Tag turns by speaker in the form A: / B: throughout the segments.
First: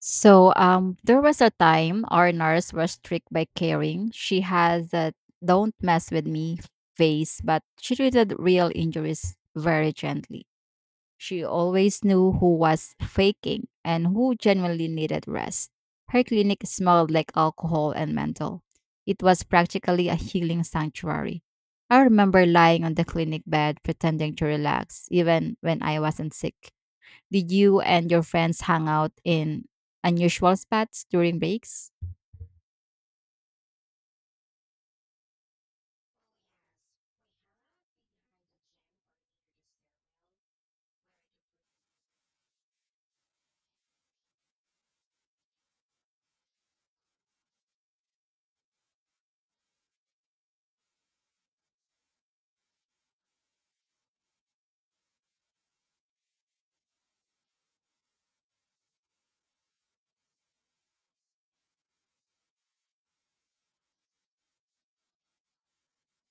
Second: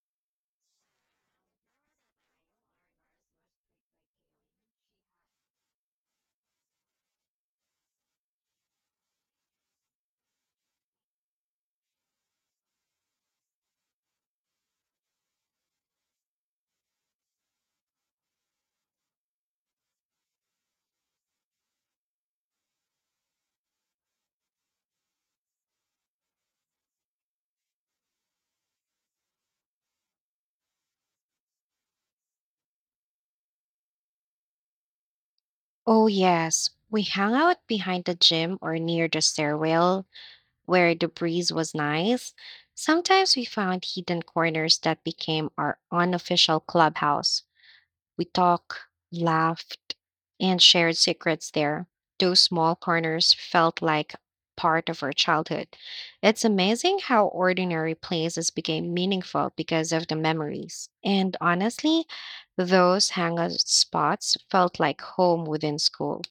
A: There was a time our nurse was strict by caring. She has a "don't mess with me" face, but she treated real injuries very gently. She always knew who was faking and who genuinely needed rest. Her clinic smelled like alcohol and mental. It was practically a healing sanctuary. I remember lying on the clinic bed pretending to relax, even when I wasn't sick. Did you and your friends hang out in unusual spots during breaks?
B: Oh, yes. We hung out behind the gym or near the stairwell where the breeze was nice. Sometimes we found hidden corners that became our unofficial clubhouse. We talked, laughed, and shared secrets there. Those small corners felt like part of our childhood. It's amazing how ordinary places became meaningful because of the memories. And honestly, those hangout spots felt like home within school.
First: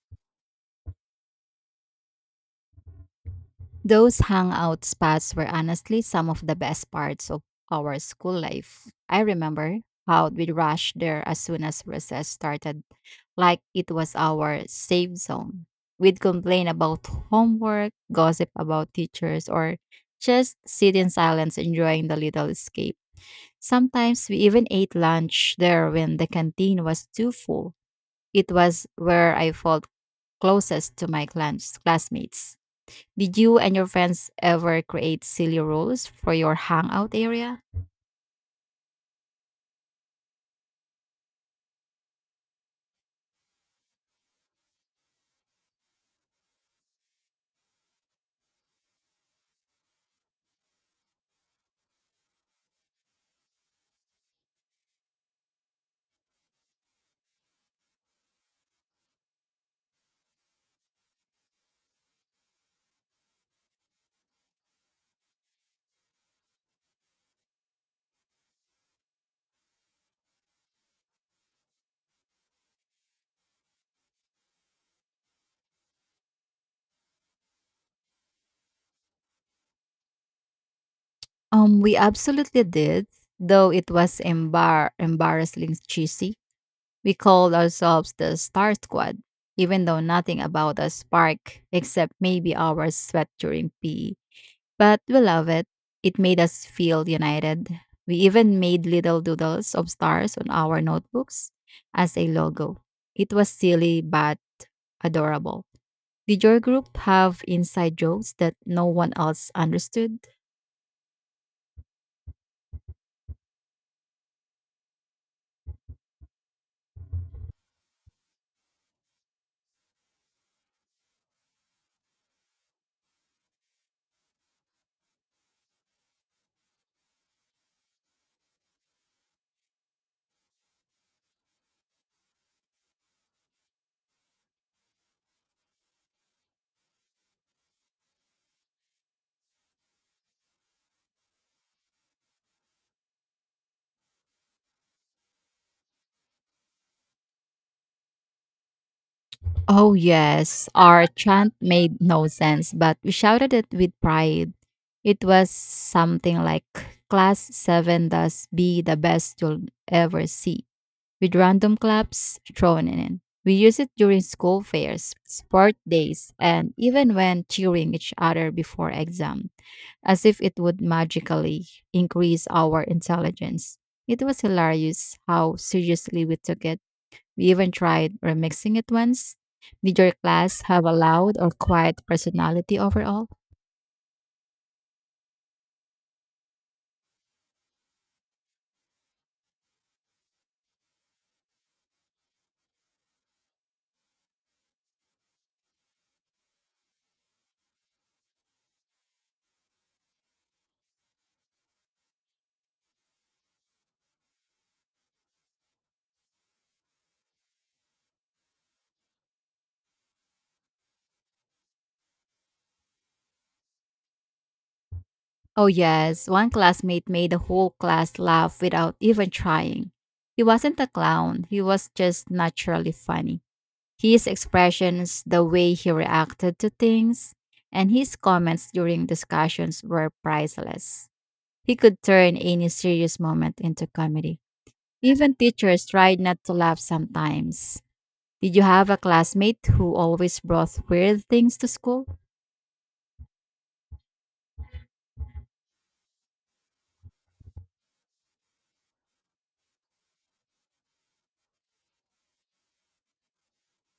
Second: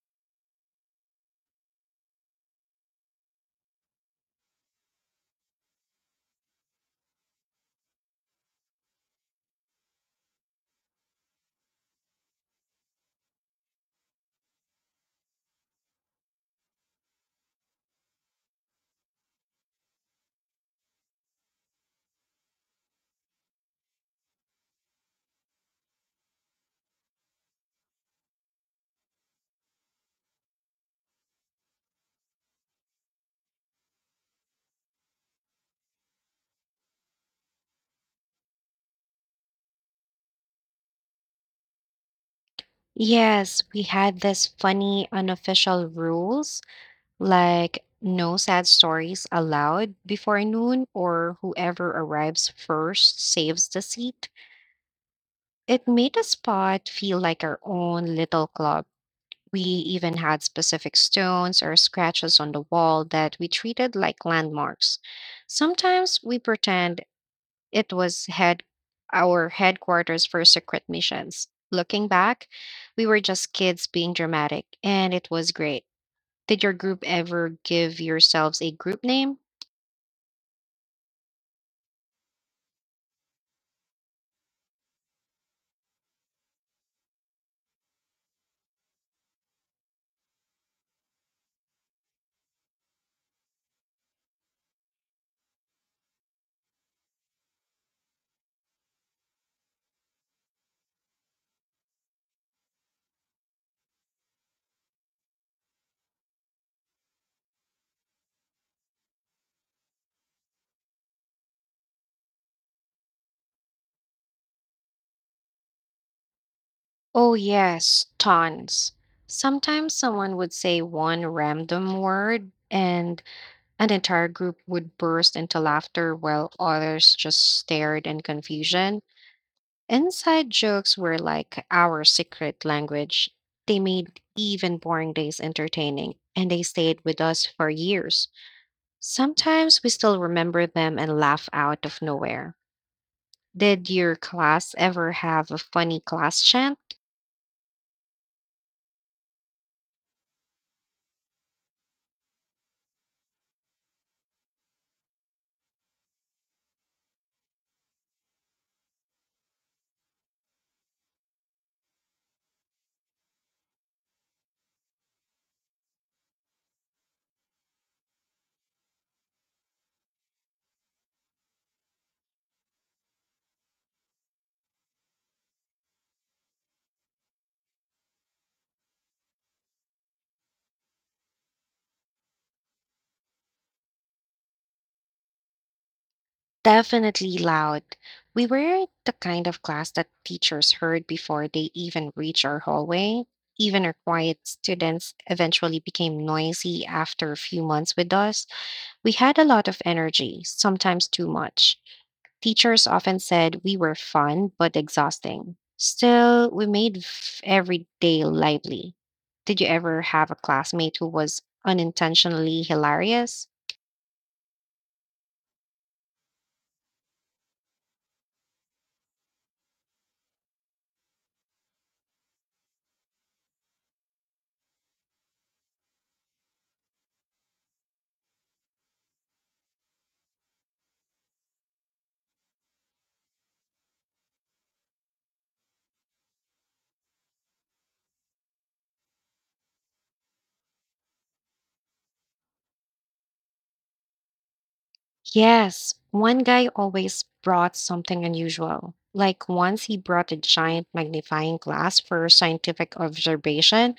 A: Those hangout spots were honestly some of the best parts of our school life. I remember how we'd rush there as soon as recess started, like it was our safe zone. We'd complain about homework, gossip about teachers, or just sit in silence enjoying the little escape. Sometimes we even ate lunch there when the canteen was too full. It was where I felt closest to my clans, classmates. Did you and your friends ever create silly rules for your hangout area?
B: Yes, we had this funny unofficial rules like no sad stories allowed before noon or whoever arrives first saves the seat. It made the spot feel like our own little club. We even had specific stones or scratches on the wall that we treated like landmarks. Sometimes we pretend it was head our headquarters for secret missions. Looking back, we were just kids being dramatic, and it was great. Did your group ever give yourselves a group name?
A: We absolutely did, though it was embarrassingly cheesy. We called ourselves the Star Squad, even though nothing about us sparked except maybe our sweat during PE. But we love it. It made us feel united. We even made little doodles of stars on our notebooks as a logo. It was silly but adorable. Did your group have inside jokes that no one else understood?
B: Oh, yes, tons. Sometimes someone would say one random word, and an entire group would burst into laughter while others just stared in confusion. Inside jokes were like our secret language. They made even boring days entertaining, and they stayed with us for years. Sometimes we still remember them and laugh out of nowhere. Did your class ever have a funny class chant?
A: Oh, yes. Our chant made no sense, but we shouted it with pride. It was something like "Class 7 does be the best you'll ever see," with random claps thrown in. We use it during school fairs, sport days, and even when cheering each other before exam, as if it would magically increase our intelligence. It was hilarious how seriously we took it. We even tried remixing it once. Did your class have a loud or quiet personality overall?
B: Definitely loud. We were the kind of class that teachers heard before they even reached our hallway. Even our quiet students eventually became noisy after a few months with us. We had a lot of energy, sometimes too much. Teachers often said we were fun but exhausting. Still, we made every day lively. Did you ever have a classmate who was unintentionally hilarious?
A: Oh, yes. One classmate made the whole class laugh without even trying. He wasn't a clown, he was just naturally funny. His expressions, the way he reacted to things, and his comments during discussions were priceless. He could turn any serious moment into comedy. Even teachers tried not to laugh sometimes. Did you have a classmate who always brought weird things to school?
B: Yes, one guy always brought something unusual. Like once he brought a giant magnifying glass for scientific observation,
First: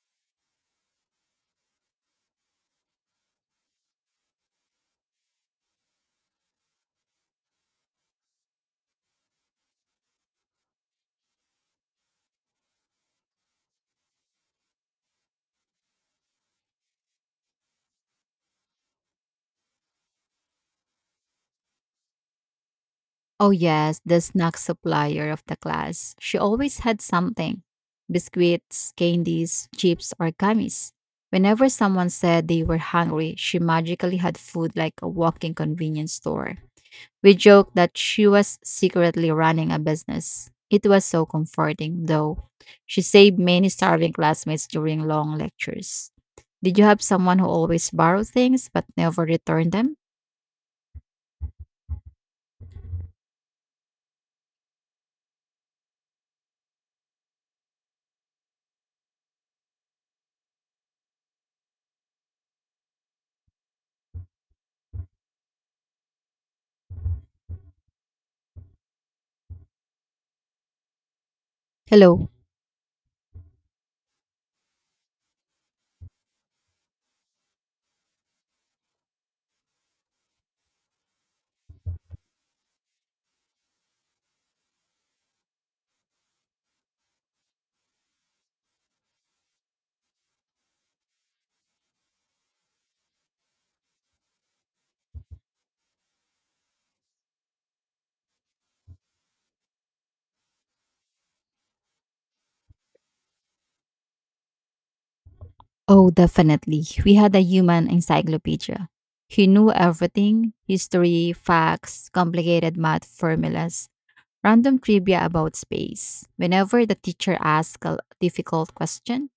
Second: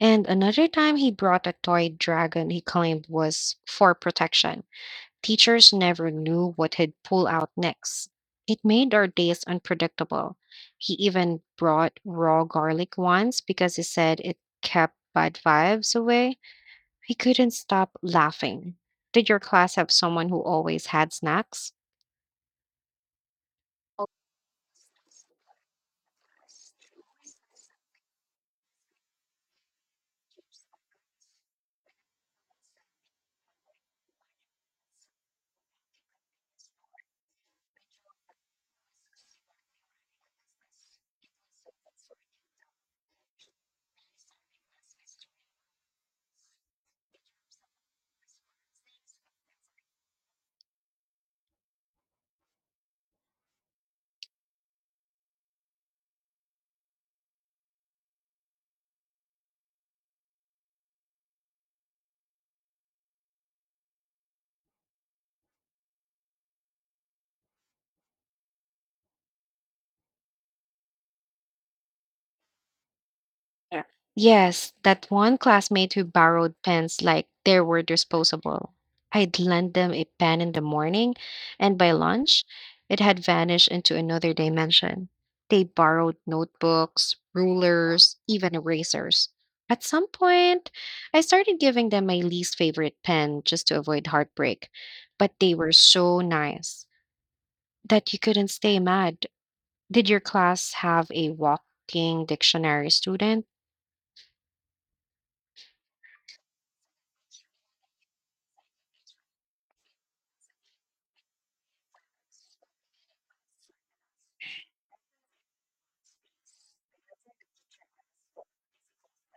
B: and another time he brought a toy dragon he claimed was for protection. Teachers never knew what he'd pull out next. It made our days unpredictable. He even brought raw garlic once because he said it kept bad vibes away. We couldn't stop laughing. Did your class have someone who always had snacks?
A: Oh, yes, the snack supplier of the class. She always had something: biscuits, candies, chips, or gummies. Whenever someone said they were hungry, she magically had food like a walking convenience store. We joked that she was secretly running a business. It was so comforting, though. She saved many starving classmates during long lectures. Did you have someone who always borrowed things but never returned them? Hello.
B: Yeah. Yes, that one classmate who borrowed pens like they were disposable. I'd lend them a pen in the morning, and by lunch, it had vanished into another dimension. They borrowed notebooks, rulers, even erasers. At some point, I started giving them my least favorite pen just to avoid heartbreak, but they were so nice that you couldn't stay mad. Did your class have a walking dictionary student?
A: Oh, definitely. We had a human encyclopedia. He knew everything: history, facts, complicated math formulas, random trivia about space. Whenever the teacher asked a difficult question,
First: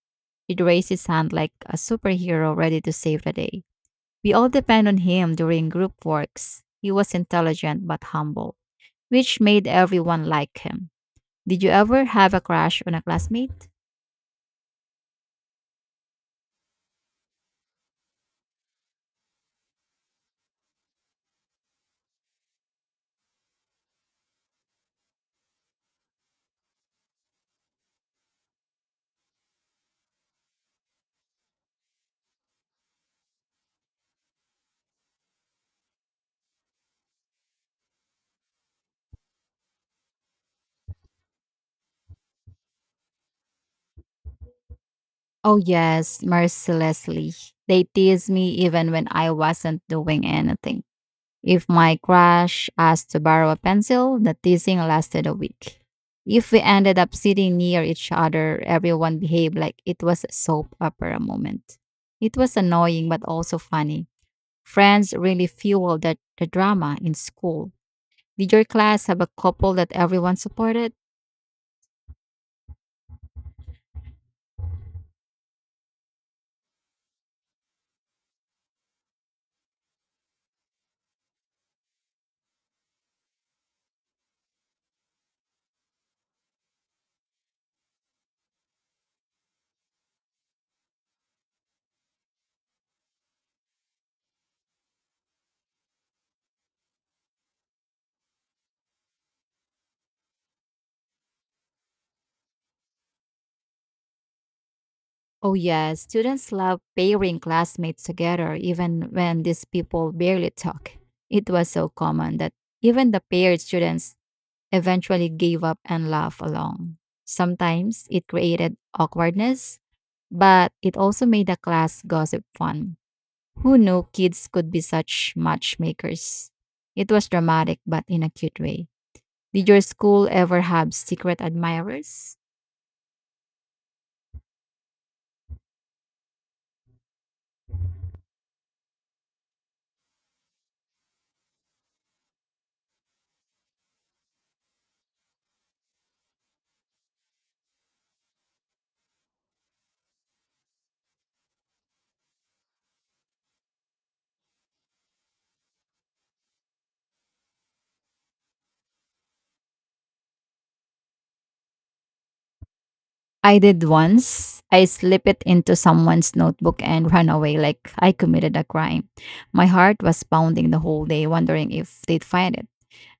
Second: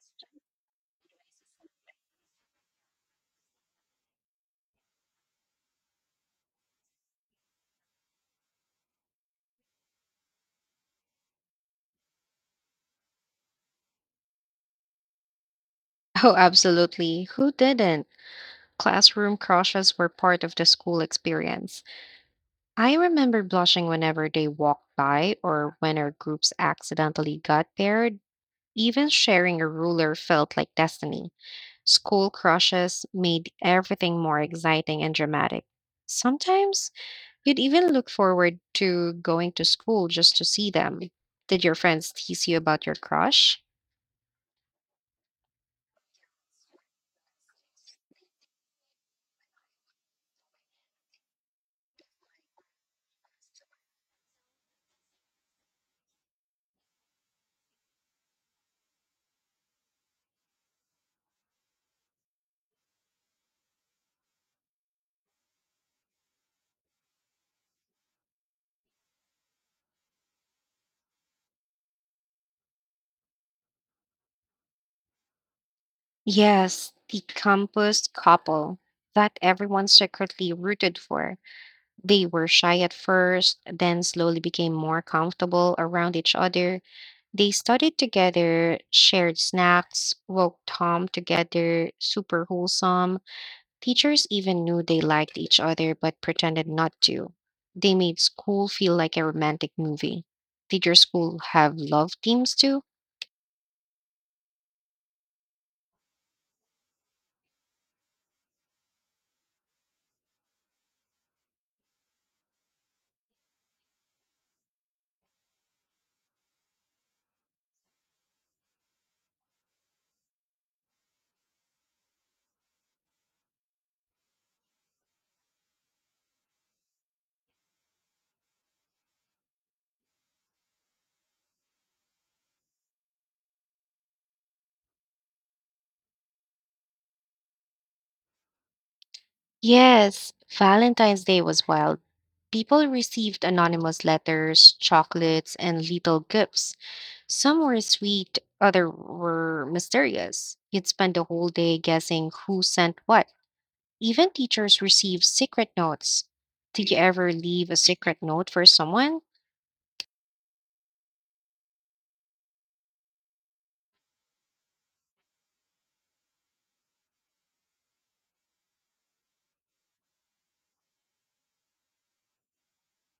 A: he'd raise his hand like a superhero ready to save the day. We all depend on him during group works. He was intelligent but humble, which made everyone like him. Did you ever have a crush on a classmate?
B: Oh, absolutely. Who didn't? Classroom crushes were part of the school experience. I remember blushing whenever they walked by or when our groups accidentally got paired. Even sharing a ruler felt like destiny. School crushes made everything more exciting and dramatic. Sometimes you'd even look forward to going to school just to see them. Did your friends tease you about your crush?
A: Oh, yes, mercilessly. They teased me even when I wasn't doing anything. If my crush asked to borrow a pencil, the teasing lasted a week. If we ended up sitting near each other, everyone behaved like it was a soap opera moment. It was annoying but also funny. Friends really fueled the drama in school. Did your class have a couple that everyone supported?
B: Yes, the campus couple that everyone secretly rooted for. They were shy at first, then slowly became more comfortable around each other. They studied together, shared snacks, walked home together, super wholesome. Teachers even knew they liked each other but pretended not to. They made school feel like a romantic movie. Did your school have love teams too?
A: Oh, yes. Students love pairing classmates together, even when these people barely talk. It was so common that even the paired students eventually gave up and laughed along. Sometimes it created awkwardness, but it also made the class gossip fun. Who knew kids could be such matchmakers? It was dramatic, but in a cute way. Did your school ever have secret admirers?
B: Yes, Valentine's Day was wild. People received anonymous letters, chocolates, and little gifts. Some were sweet, other were mysterious. You'd spend the whole day guessing who sent what. Even teachers received secret notes. Did you ever leave a secret note for someone?
A: I did once. I slipped it into someone's notebook and ran away like I committed a crime. My heart was pounding the whole day, wondering if they'd find it.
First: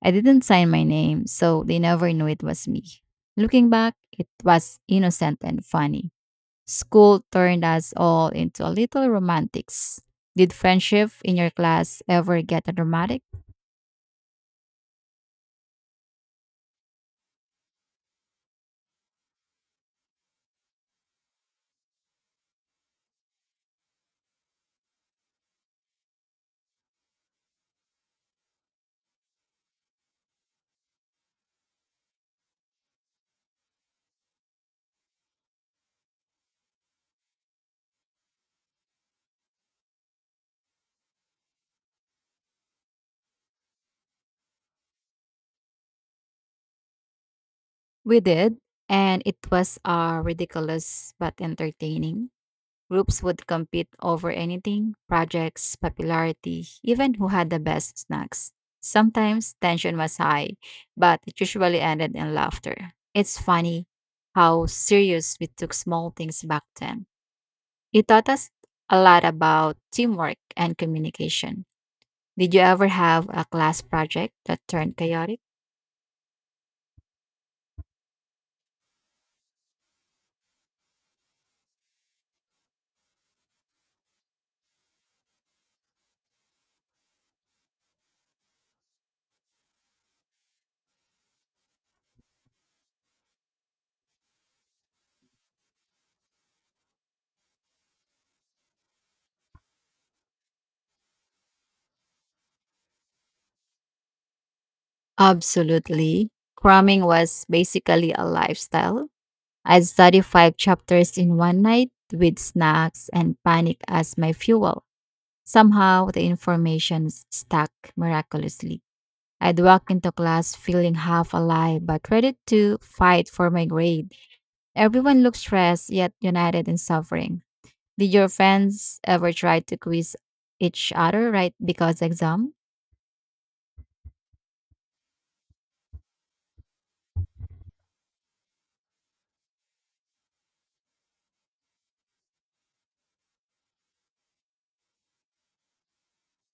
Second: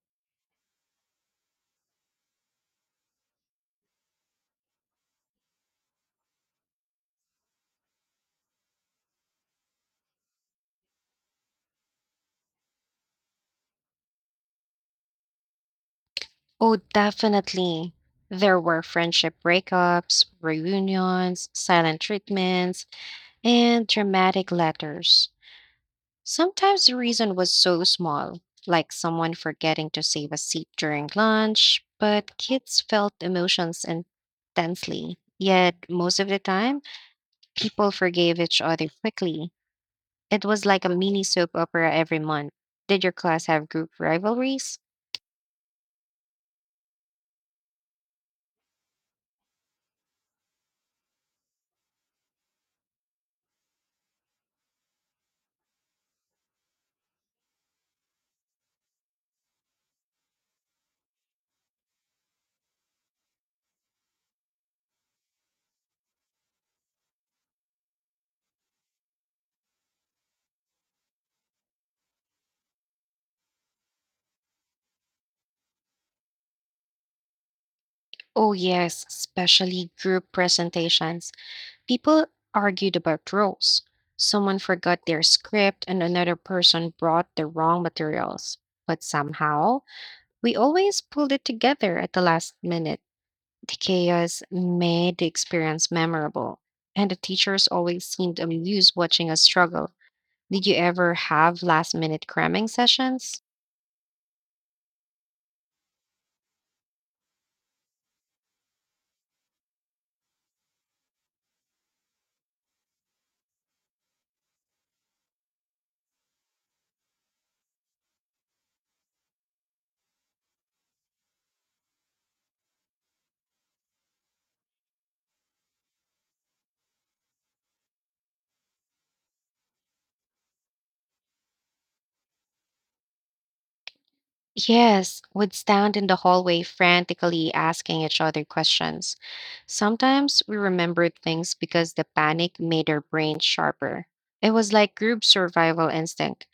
A: I didn't sign my name, so they never knew it was me. Looking back, it was innocent and funny. School turned us all into a little romantics. Did friendship in your class ever get dramatic?
B: Oh, definitely. There were friendship breakups, reunions, silent treatments, and dramatic letters. Sometimes the reason was so small, like someone forgetting to save a seat during lunch, but kids felt emotions intensely. Yet, most of the time, people forgave each other quickly. It was like a mini soap opera every month. Did your class have group rivalries?
A: We did, and it was ridiculous but entertaining. Groups would compete over anything: projects, popularity, even who had the best snacks. Sometimes tension was high, but it usually ended in laughter. It's funny how serious we took small things back then. It taught us a lot about teamwork and communication. Did you ever have a class project that turned chaotic?
B: Oh, yes, especially group presentations. People argued about roles. Someone forgot their script, and another person brought the wrong materials. But somehow, we always pulled it together at the last minute. The chaos made the experience memorable, and the teachers always seemed amused watching us struggle. Did you ever have last minute cramming sessions?
A: Absolutely. Cramming was basically a lifestyle. I'd study five chapters in one night with snacks and panic as my fuel. Somehow, the information stuck miraculously. I'd walk into class feeling half alive but ready to fight for my grade. Everyone looked stressed yet united in suffering. Did your friends ever try to quiz each other right because exam?
B: Yes, would stand in the hallway frantically asking each other questions. Sometimes we remembered things because the panic made our brains sharper. It was like group survival instinct.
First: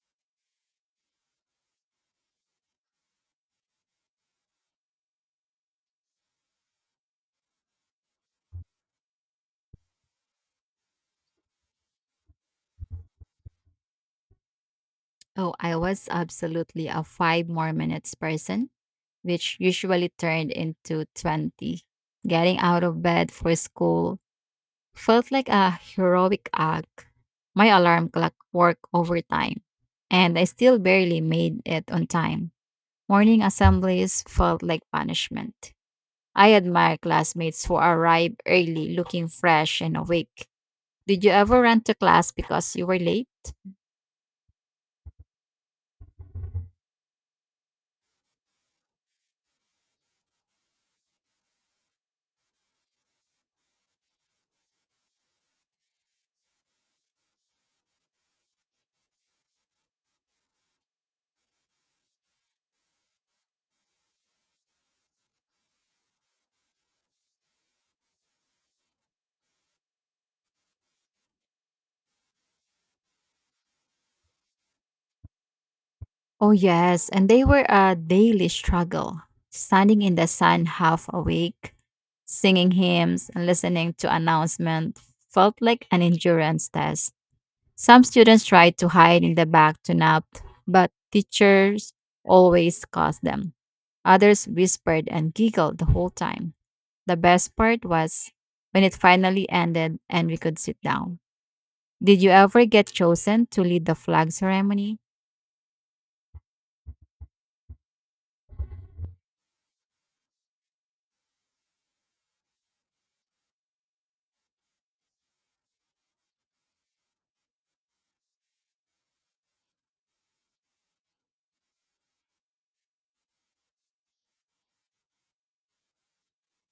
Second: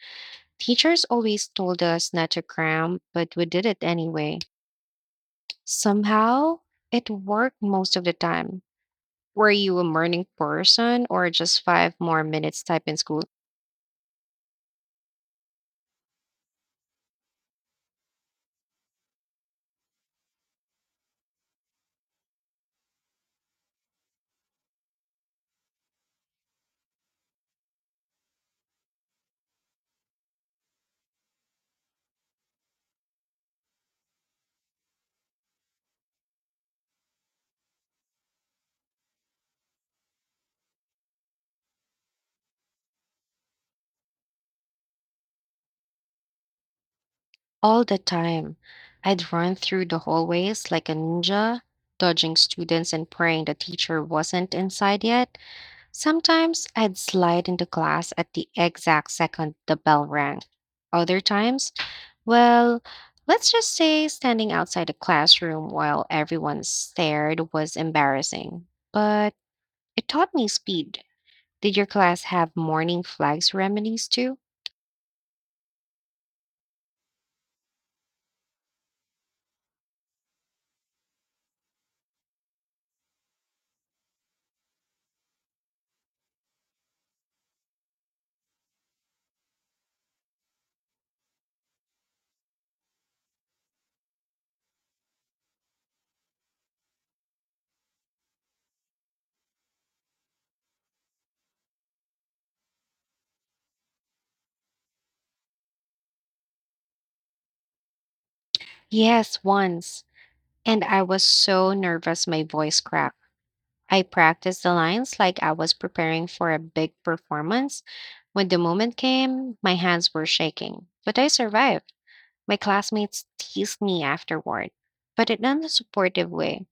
B: Teachers always told us not to cram, but we did it anyway. Somehow, it worked most of the time. Were you a morning person or just five more minutes type in school?
A: Oh, I was absolutely a five more minutes person, which usually turned into 20. Getting out of bed for school felt like a heroic act. My alarm clock worked overtime, and I still barely made it on time. Morning assemblies felt like punishment. I admire classmates who arrive early looking fresh and awake. Did you ever run to class because you were late?
B: All the time. I'd run through the hallways like a ninja, dodging students and praying the teacher wasn't inside yet. Sometimes I'd slide into class at the exact second the bell rang. Other times, well, let's just say standing outside the classroom while everyone stared was embarrassing. But it taught me speed. Did your class have morning flags remedies too?
A: Oh, yes. And they were a daily struggle. Standing in the sun half awake, singing hymns, and listening to announcements felt like an endurance test. Some students tried to hide in the back to nap, but teachers always caught them. Others whispered and giggled the whole time. The best part was when it finally ended and we could sit down. Did you ever get chosen to lead the flag ceremony?
B: Yes, once. And I was so nervous my voice cracked. I practiced the lines like I was preparing for a big performance. When the moment came, my hands were shaking, but I survived. My classmates teased me afterward, but in a supportive way.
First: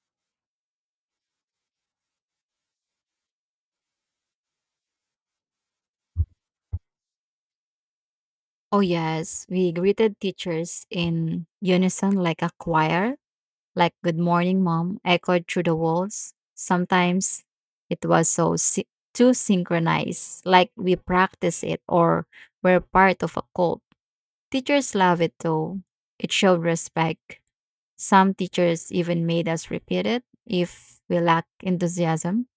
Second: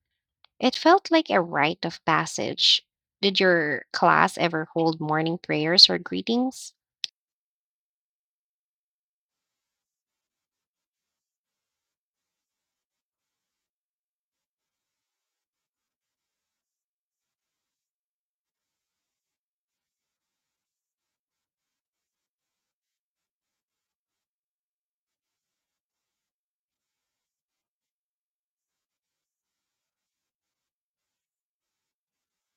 B: It felt like a rite of passage. Did your class ever hold morning prayers or greetings?
A: Oh, yes. We greeted teachers in unison like a choir, like "Good Morning Mom" echoed through the walls. Sometimes it was so too synchronized, like we practice it or we're part of a cult. Teachers love it though. It showed respect. Some teachers even made us repeat it if we lacked enthusiasm.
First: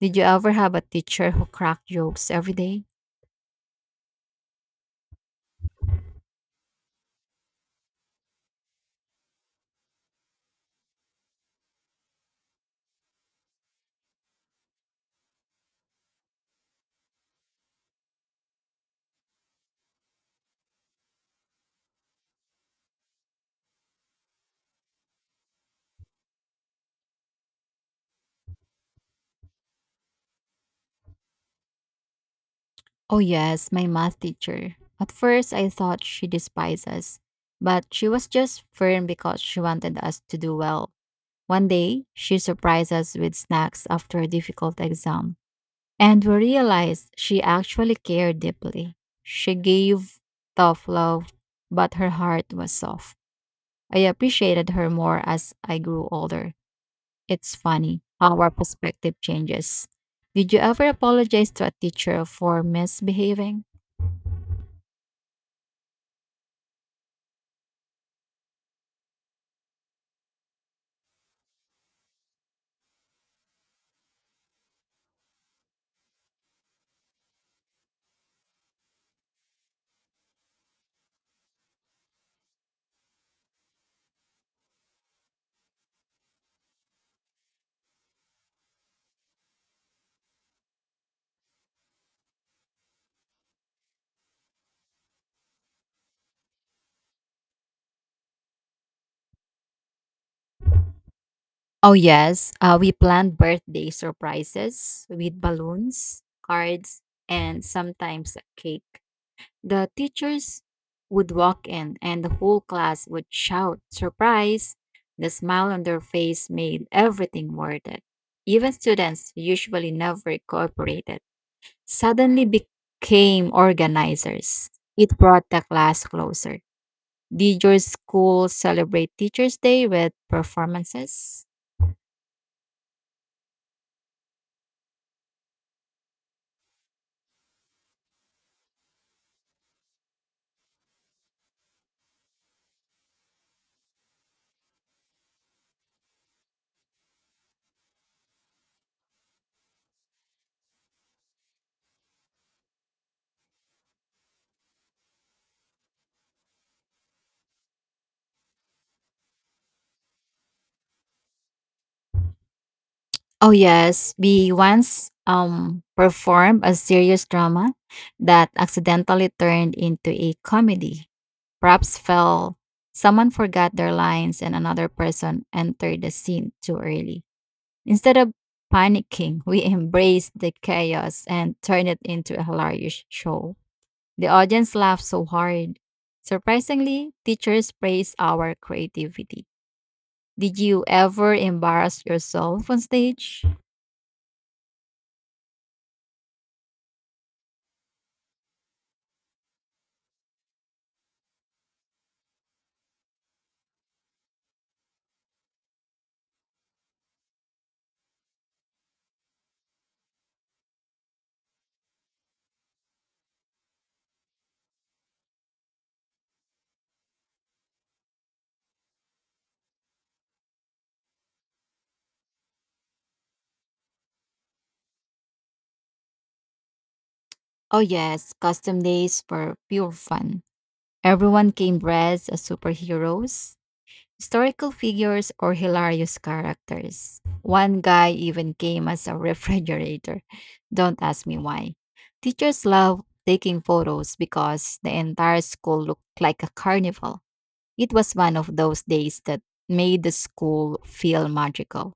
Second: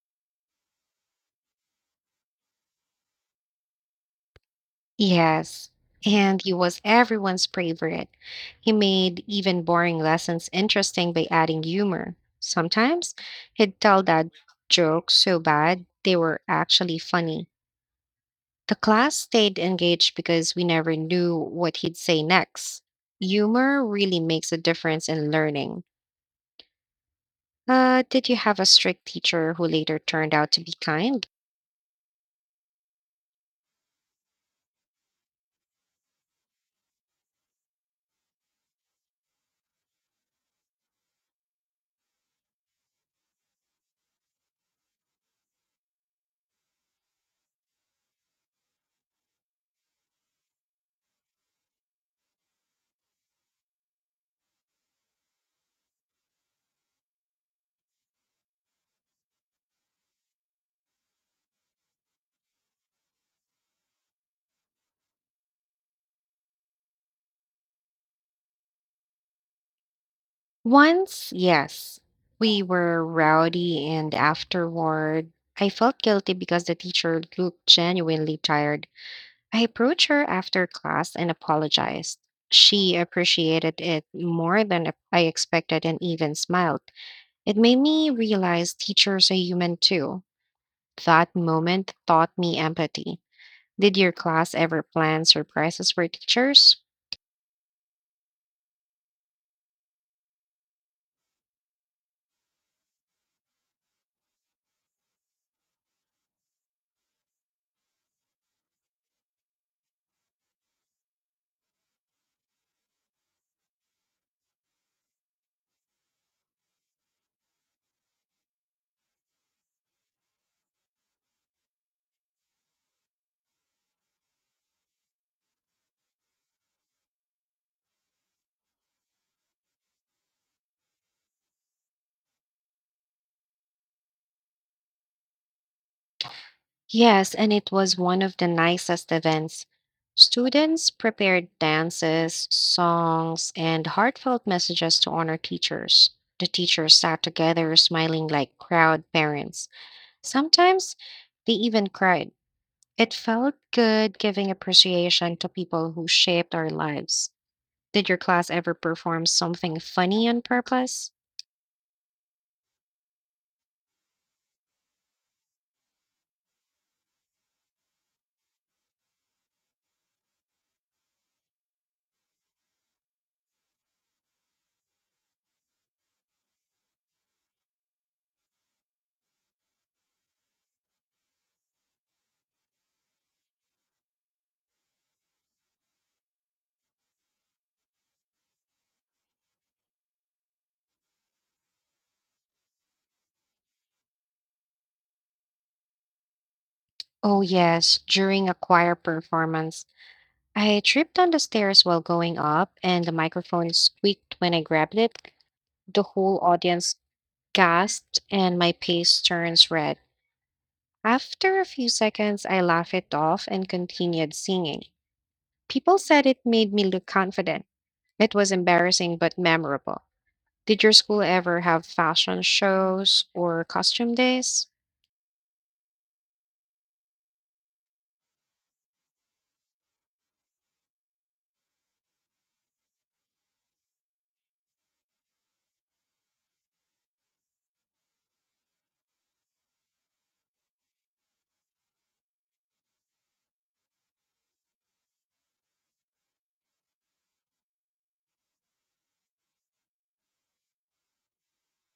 A: Did you ever have a teacher who cracked jokes every day?
B: Yes, and he was everyone's favorite. He made even boring lessons interesting by adding humor. Sometimes he'd tell dad jokes so bad they were actually funny. The class stayed engaged because we never knew what he'd say next. Humor really makes a difference in learning. Did you have a strict teacher who later turned out to be kind?
A: Oh, yes, my math teacher. At first, I thought she despised us, but she was just firm because she wanted us to do well. One day, she surprised us with snacks after a difficult exam, and we realized she actually cared deeply. She gave tough love, but her heart was soft. I appreciated her more as I grew older. It's funny how our perspective changes. Did you ever apologize to a teacher for misbehaving?
B: Once, yes, we were rowdy, and afterward, I felt guilty because the teacher looked genuinely tired. I approached her after class and apologized. She appreciated it more than I expected and even smiled. It made me realize teachers are human too. That moment taught me empathy. Did your class ever plan surprises for teachers?
A: Oh yes, we planned birthday surprises with balloons, cards, and sometimes a cake. The teachers would walk in, and the whole class would shout "surprise." The smile on their face made everything worth it. Even students who usually never cooperated suddenly became organizers. It brought the class closer. Did your school celebrate Teachers' Day with performances?
B: Yes, and it was one of the nicest events. Students prepared dances, songs, and heartfelt messages to honor teachers. The teachers sat together, smiling like proud parents. Sometimes they even cried. It felt good giving appreciation to people who shaped our lives. Did your class ever perform something funny on purpose?
A: Oh yes, we once performed a serious drama that accidentally turned into a comedy. Props fell, someone forgot their lines and another person entered the scene too early. Instead of panicking, we embraced the chaos and turned it into a hilarious show. The audience laughed so hard. Surprisingly, teachers praised our creativity. Did you ever embarrass yourself on stage?
B: Oh, yes, during a choir performance. I tripped on the stairs while going up, and the microphone squeaked when I grabbed it. The whole audience gasped, and my face turns red. After a few seconds, I laughed it off and continued singing. People said it made me look confident. It was embarrassing but memorable. Did your school ever have fashion shows or costume days?
A: Oh yes, custom days were pure fun. Everyone came dressed as superheroes, historical figures, or hilarious characters. One guy even came as a refrigerator. Don't ask me why. Teachers love taking photos because the entire school looked like a carnival. It was one of those days that made the school feel magical.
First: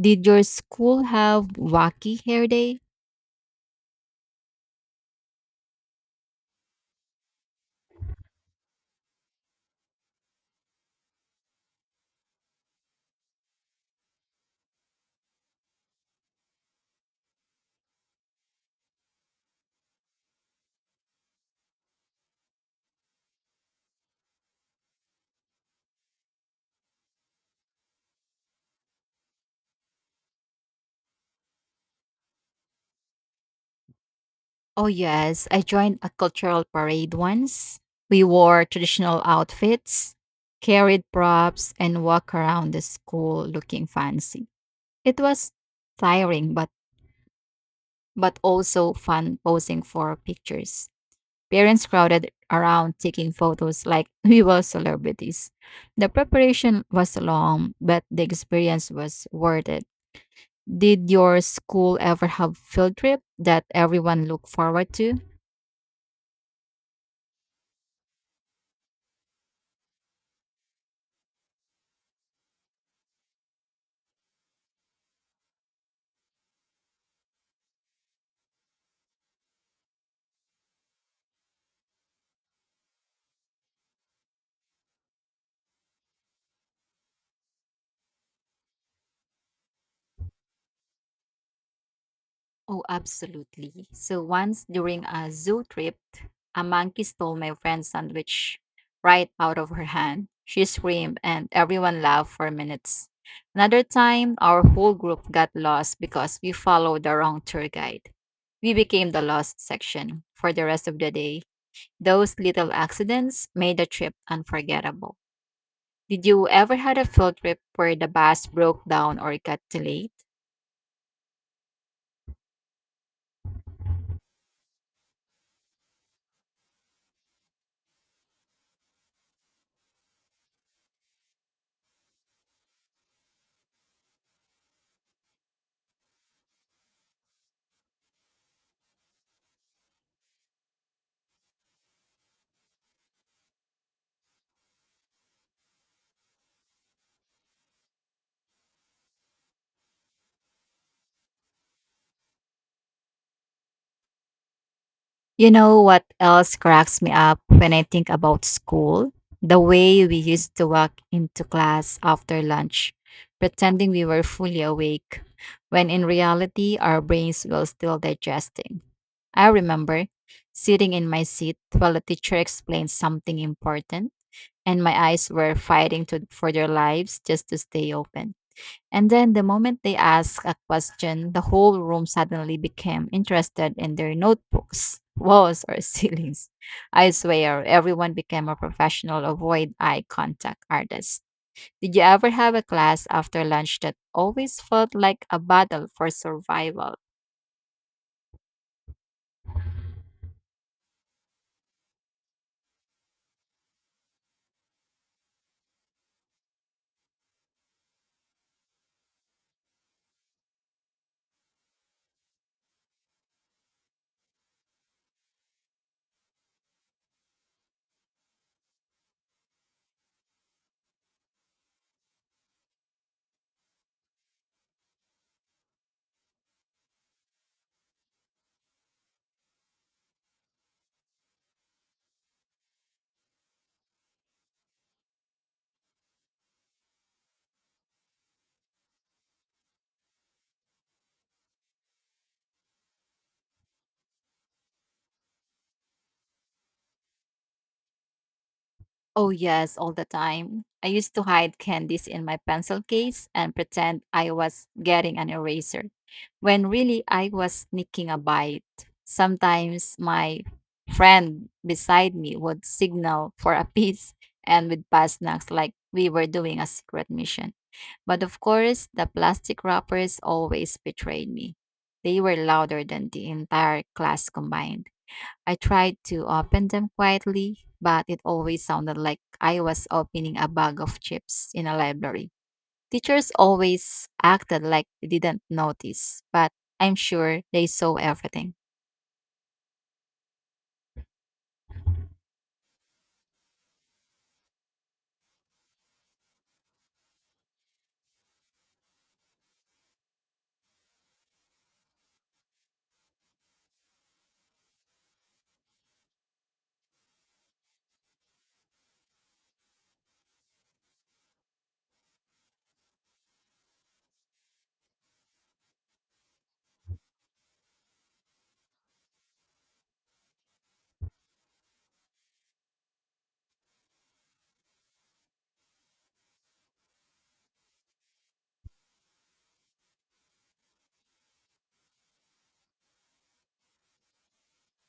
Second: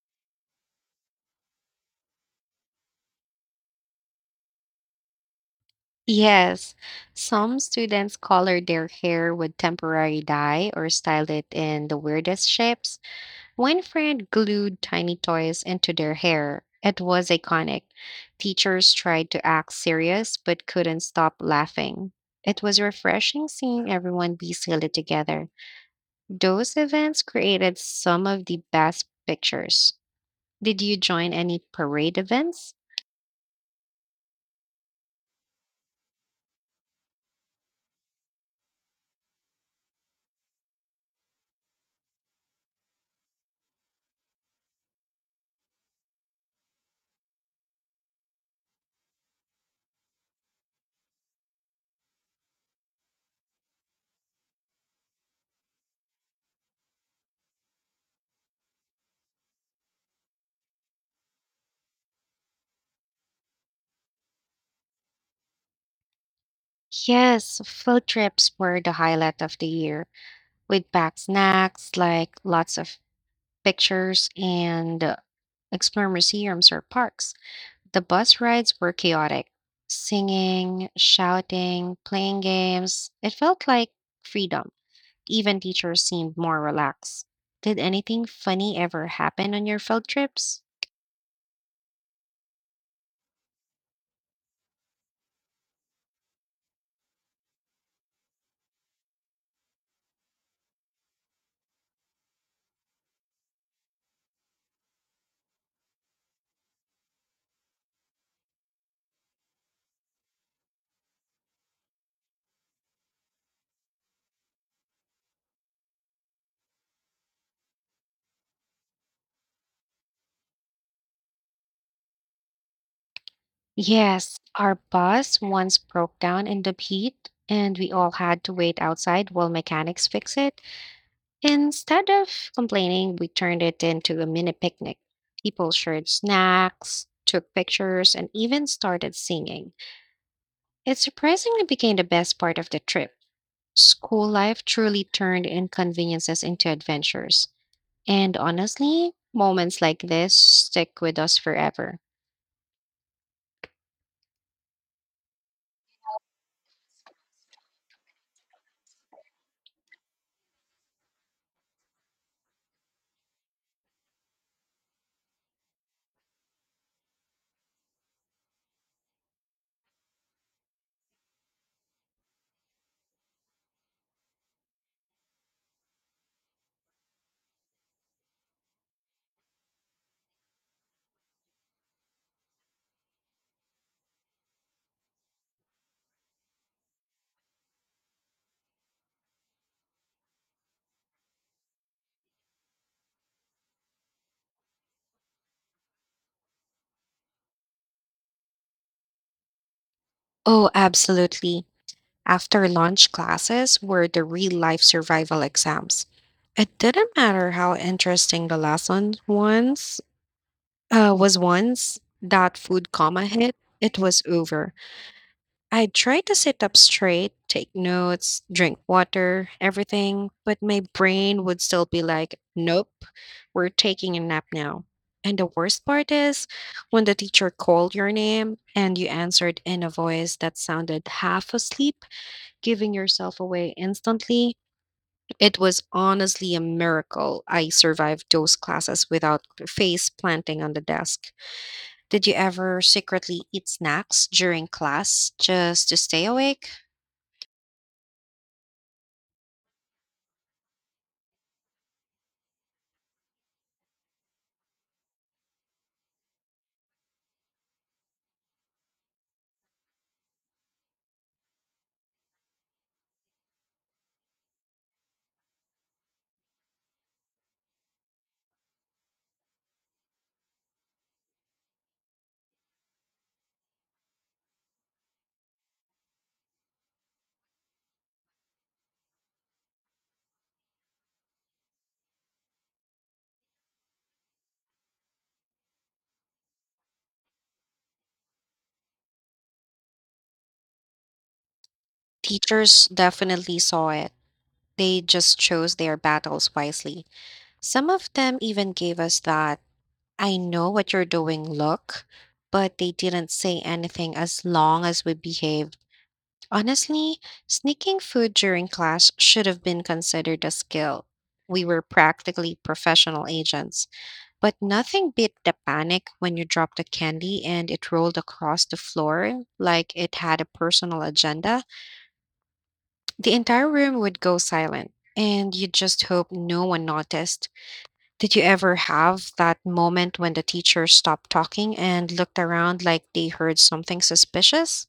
A: Did your school have wacky hair day?
B: Yes, some students colored their hair with temporary dye or styled it in the weirdest shapes. One friend glued tiny toys into their hair. It was iconic. Teachers tried to act serious but couldn't stop laughing. It was refreshing seeing everyone be silly together. Those events created some of the best pictures. Did you join any parade events?
A: Oh, yes. I joined a cultural parade once. We wore traditional outfits, carried props, and walked around the school looking fancy. It was tiring, but also fun posing for pictures. Parents crowded around taking photos like we were celebrities. The preparation was long, but the experience was worth it. Did your school ever have field trip that everyone looked forward to?
B: Yes, field trips were the highlight of the year. We'd pack snacks, like lots of pictures, and explore museums or parks. The bus rides were chaotic singing, shouting, playing games. It felt like freedom. Even teachers seemed more relaxed. Did anything funny ever happen on your field trips?
A: Oh, absolutely. So once during a zoo trip, a monkey stole my friend's sandwich right out of her hand. She screamed and everyone laughed for minutes. Another time, our whole group got lost because we followed the wrong tour guide. We became the lost section for the rest of the day. Those little accidents made the trip unforgettable. Did you ever had a field trip where the bus broke down or got delayed?
B: Yes, our bus once broke down in the heat, and we all had to wait outside while mechanics fix it. Instead of complaining, we turned it into a mini picnic. People shared snacks, took pictures, and even started singing. It surprisingly became the best part of the trip. School life truly turned inconveniences into adventures. And honestly, moments like this stick with us forever.
A: You know what else cracks me up when I think about school? The way we used to walk into class after lunch, pretending we were fully awake, when in reality our brains were still digesting. I remember sitting in my seat while the teacher explained something important, and my eyes were fighting for their lives just to stay open. And then the moment they asked a question, the whole room suddenly became interested in their notebooks, walls, or ceilings. I swear, everyone became a professional avoid eye contact artist. Did you ever have a class after lunch that always felt like a battle for survival?
B: Oh, absolutely. After lunch classes were the real life survival exams. It didn't matter how interesting the lesson once was once that food coma hit, it was over. I tried to sit up straight, take notes, drink water, everything, but my brain would still be like, nope, we're taking a nap now. And the worst part is when the teacher called your name and you answered in a voice that sounded half asleep, giving yourself away instantly. It was honestly a miracle I survived those classes without face planting on the desk. Did you ever secretly eat snacks during class just to stay awake?
A: Oh, yes, all the time. I used to hide candies in my pencil case and pretend I was getting an eraser, when really I was sneaking a bite. Sometimes my friend beside me would signal for a piece, and we'd pass snacks like we were doing a secret mission. But of course, the plastic wrappers always betrayed me. They were louder than the entire class combined. I tried to open them quietly, but it always sounded like I was opening a bag of chips in a library. Teachers always acted like they didn't notice, but I'm sure they saw everything.
B: Teachers definitely saw it. They just chose their battles wisely. Some of them even gave us that I know what you're doing look, but they didn't say anything as long as we behaved. Honestly, sneaking food during class should have been considered a skill. We were practically professional agents, but nothing beat the panic when you dropped a candy and it rolled across the floor like it had a personal agenda. The entire room would go silent, and you'd just hope no one noticed. Did you ever have that moment when the teacher stopped talking and looked around like they heard something suspicious?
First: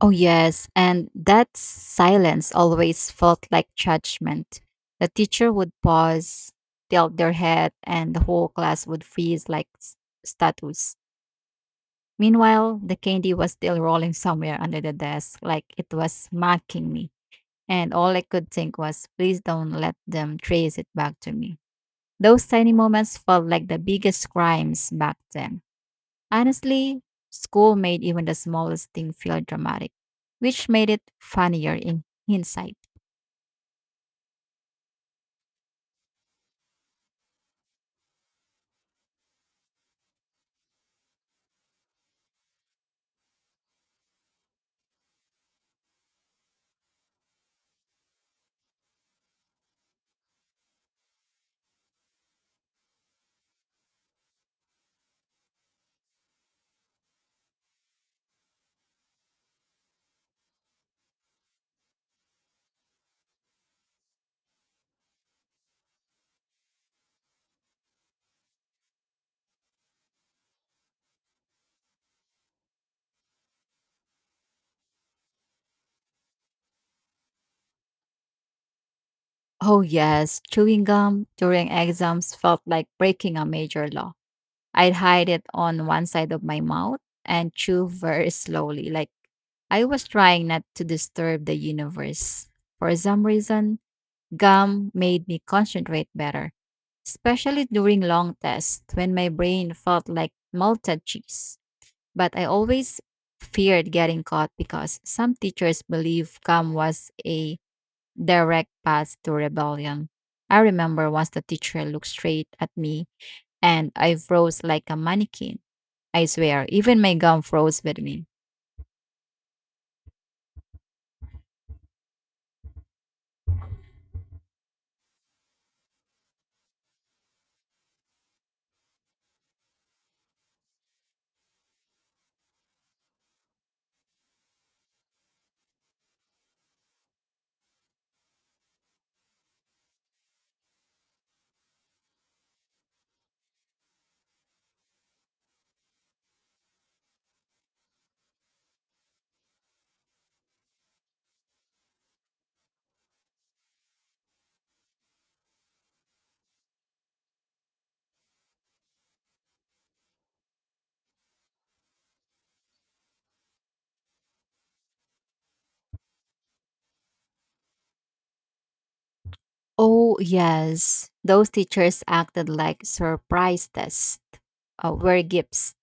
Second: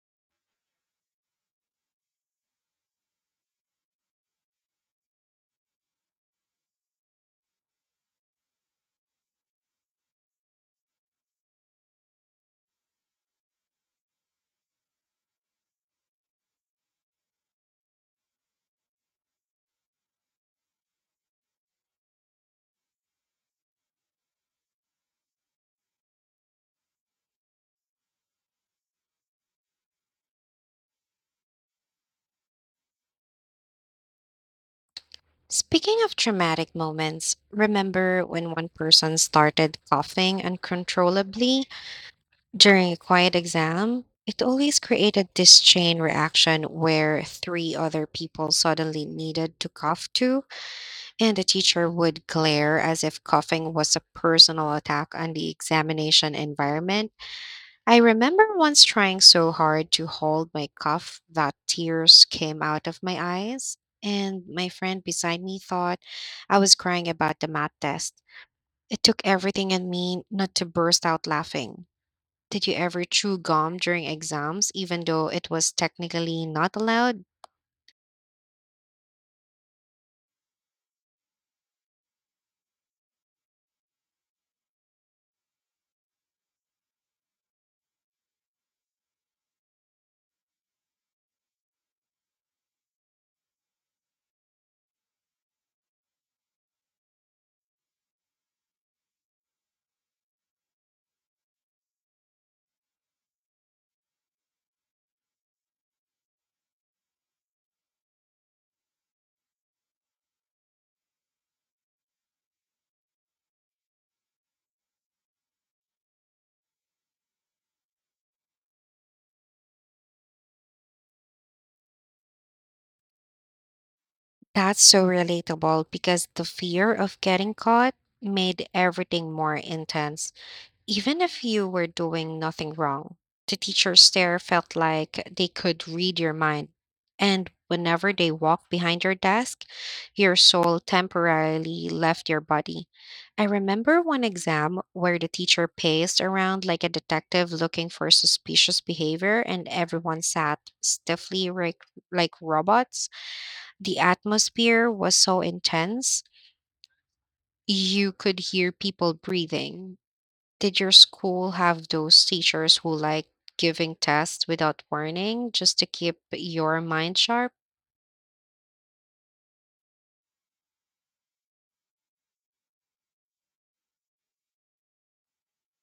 A: Oh, yes, and that silence always felt like judgment. The teacher would pause, tilt their head, and the whole class would freeze like statues. Meanwhile, the candy was still rolling somewhere under the desk, like it was mocking me, and all I could think was, please don't let them trace it back to me. Those tiny moments felt like the biggest crimes back then. Honestly, school made even the smallest thing feel dramatic, which made it funnier in hindsight.
B: Speaking of traumatic moments, remember when one person started coughing uncontrollably during a quiet exam? It always created this chain reaction where three other people suddenly needed to cough too. And the teacher would glare as if coughing was a personal attack on the examination environment. I remember once trying so hard to hold my cough that tears came out of my eyes, and my friend beside me thought I was crying about the math test. It took everything in me not to burst out laughing. Did you ever chew gum during exams, even though it was technically not allowed?
A: Oh, yes, chewing gum during exams felt like breaking a major law. I'd hide it on one side of my mouth and chew very slowly, like I was trying not to disturb the universe. For some reason, gum made me concentrate better, especially during long tests when my brain felt like melted cheese. But I always feared getting caught because some teachers believed gum was a direct path to rebellion. I remember once the teacher looked straight at me and I froze like a mannequin. I swear, even my gum froze with me.
B: That's so relatable because the fear of getting caught made everything more intense, even if you were doing nothing wrong. The teachers there felt like they could read your mind. And whenever they walked behind your desk, your soul temporarily left your body. I remember one exam where the teacher paced around like a detective looking for suspicious behavior, and everyone sat stiffly like, robots. The atmosphere was so intense, you could hear people breathing. Did your school have those teachers who like giving tests without warning just to keep your mind sharp?
A: Oh, yes. Those teachers acted like surprise tests were gifts.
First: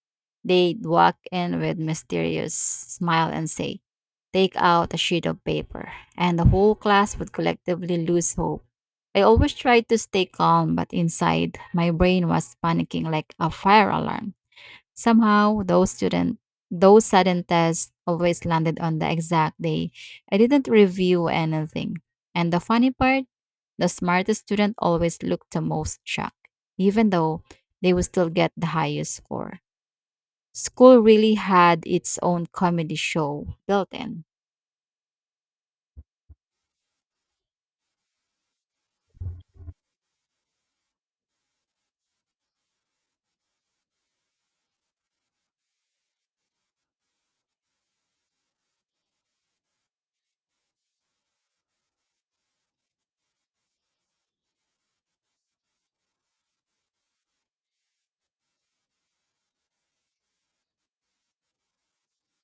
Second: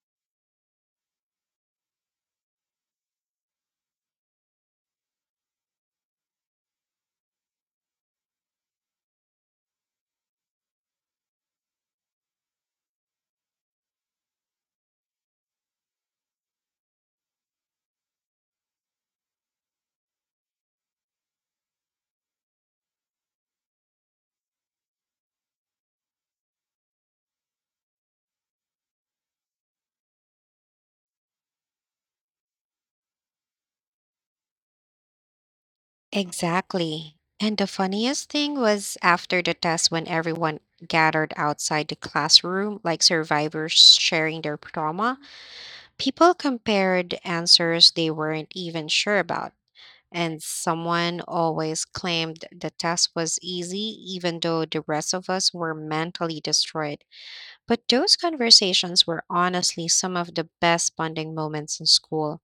A: They'd walk in with mysterious smile and say, "Take out a sheet of paper," and the whole class would collectively lose hope. I always tried to stay calm, but inside, my brain was panicking like a fire alarm. Somehow, those sudden tests always landed on the exact day I didn't review anything. And the funny part, the smartest student always looked the most shocked, even though they would still get the highest score. School really had its own comedy show built in.
B: Exactly. And the funniest thing was after the test when everyone gathered outside the classroom, like survivors sharing their trauma, people compared answers they weren't even sure about. And someone always claimed the test was easy, even though the rest of us were mentally destroyed. But those conversations were honestly some of the best bonding moments in school.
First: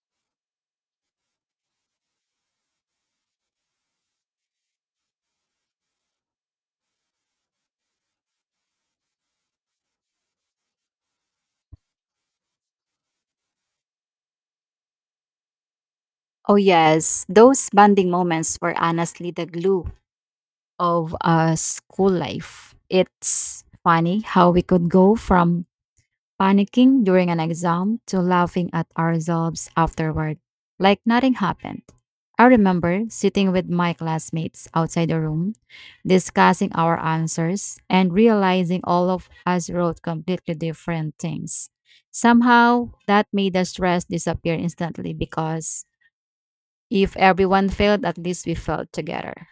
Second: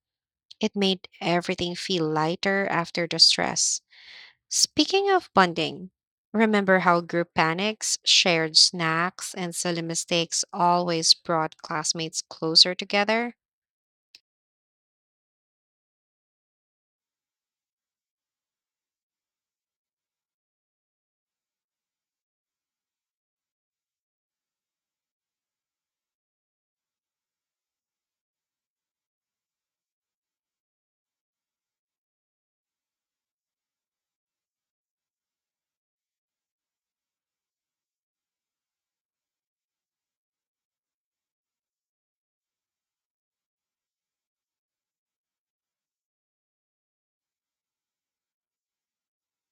B: It made everything feel lighter after the stress. Speaking of bonding, remember how group panics, shared snacks, and silly mistakes always brought classmates closer together?
A: Oh, yes, those bonding moments were honestly the glue of school life. It's funny how we could go from panicking during an exam to laughing at ourselves afterward, like nothing happened. I remember sitting with my classmates outside the room, discussing our answers, and realizing all of us wrote completely different things. Somehow, that made the stress disappear instantly because if everyone failed, at least we felt together.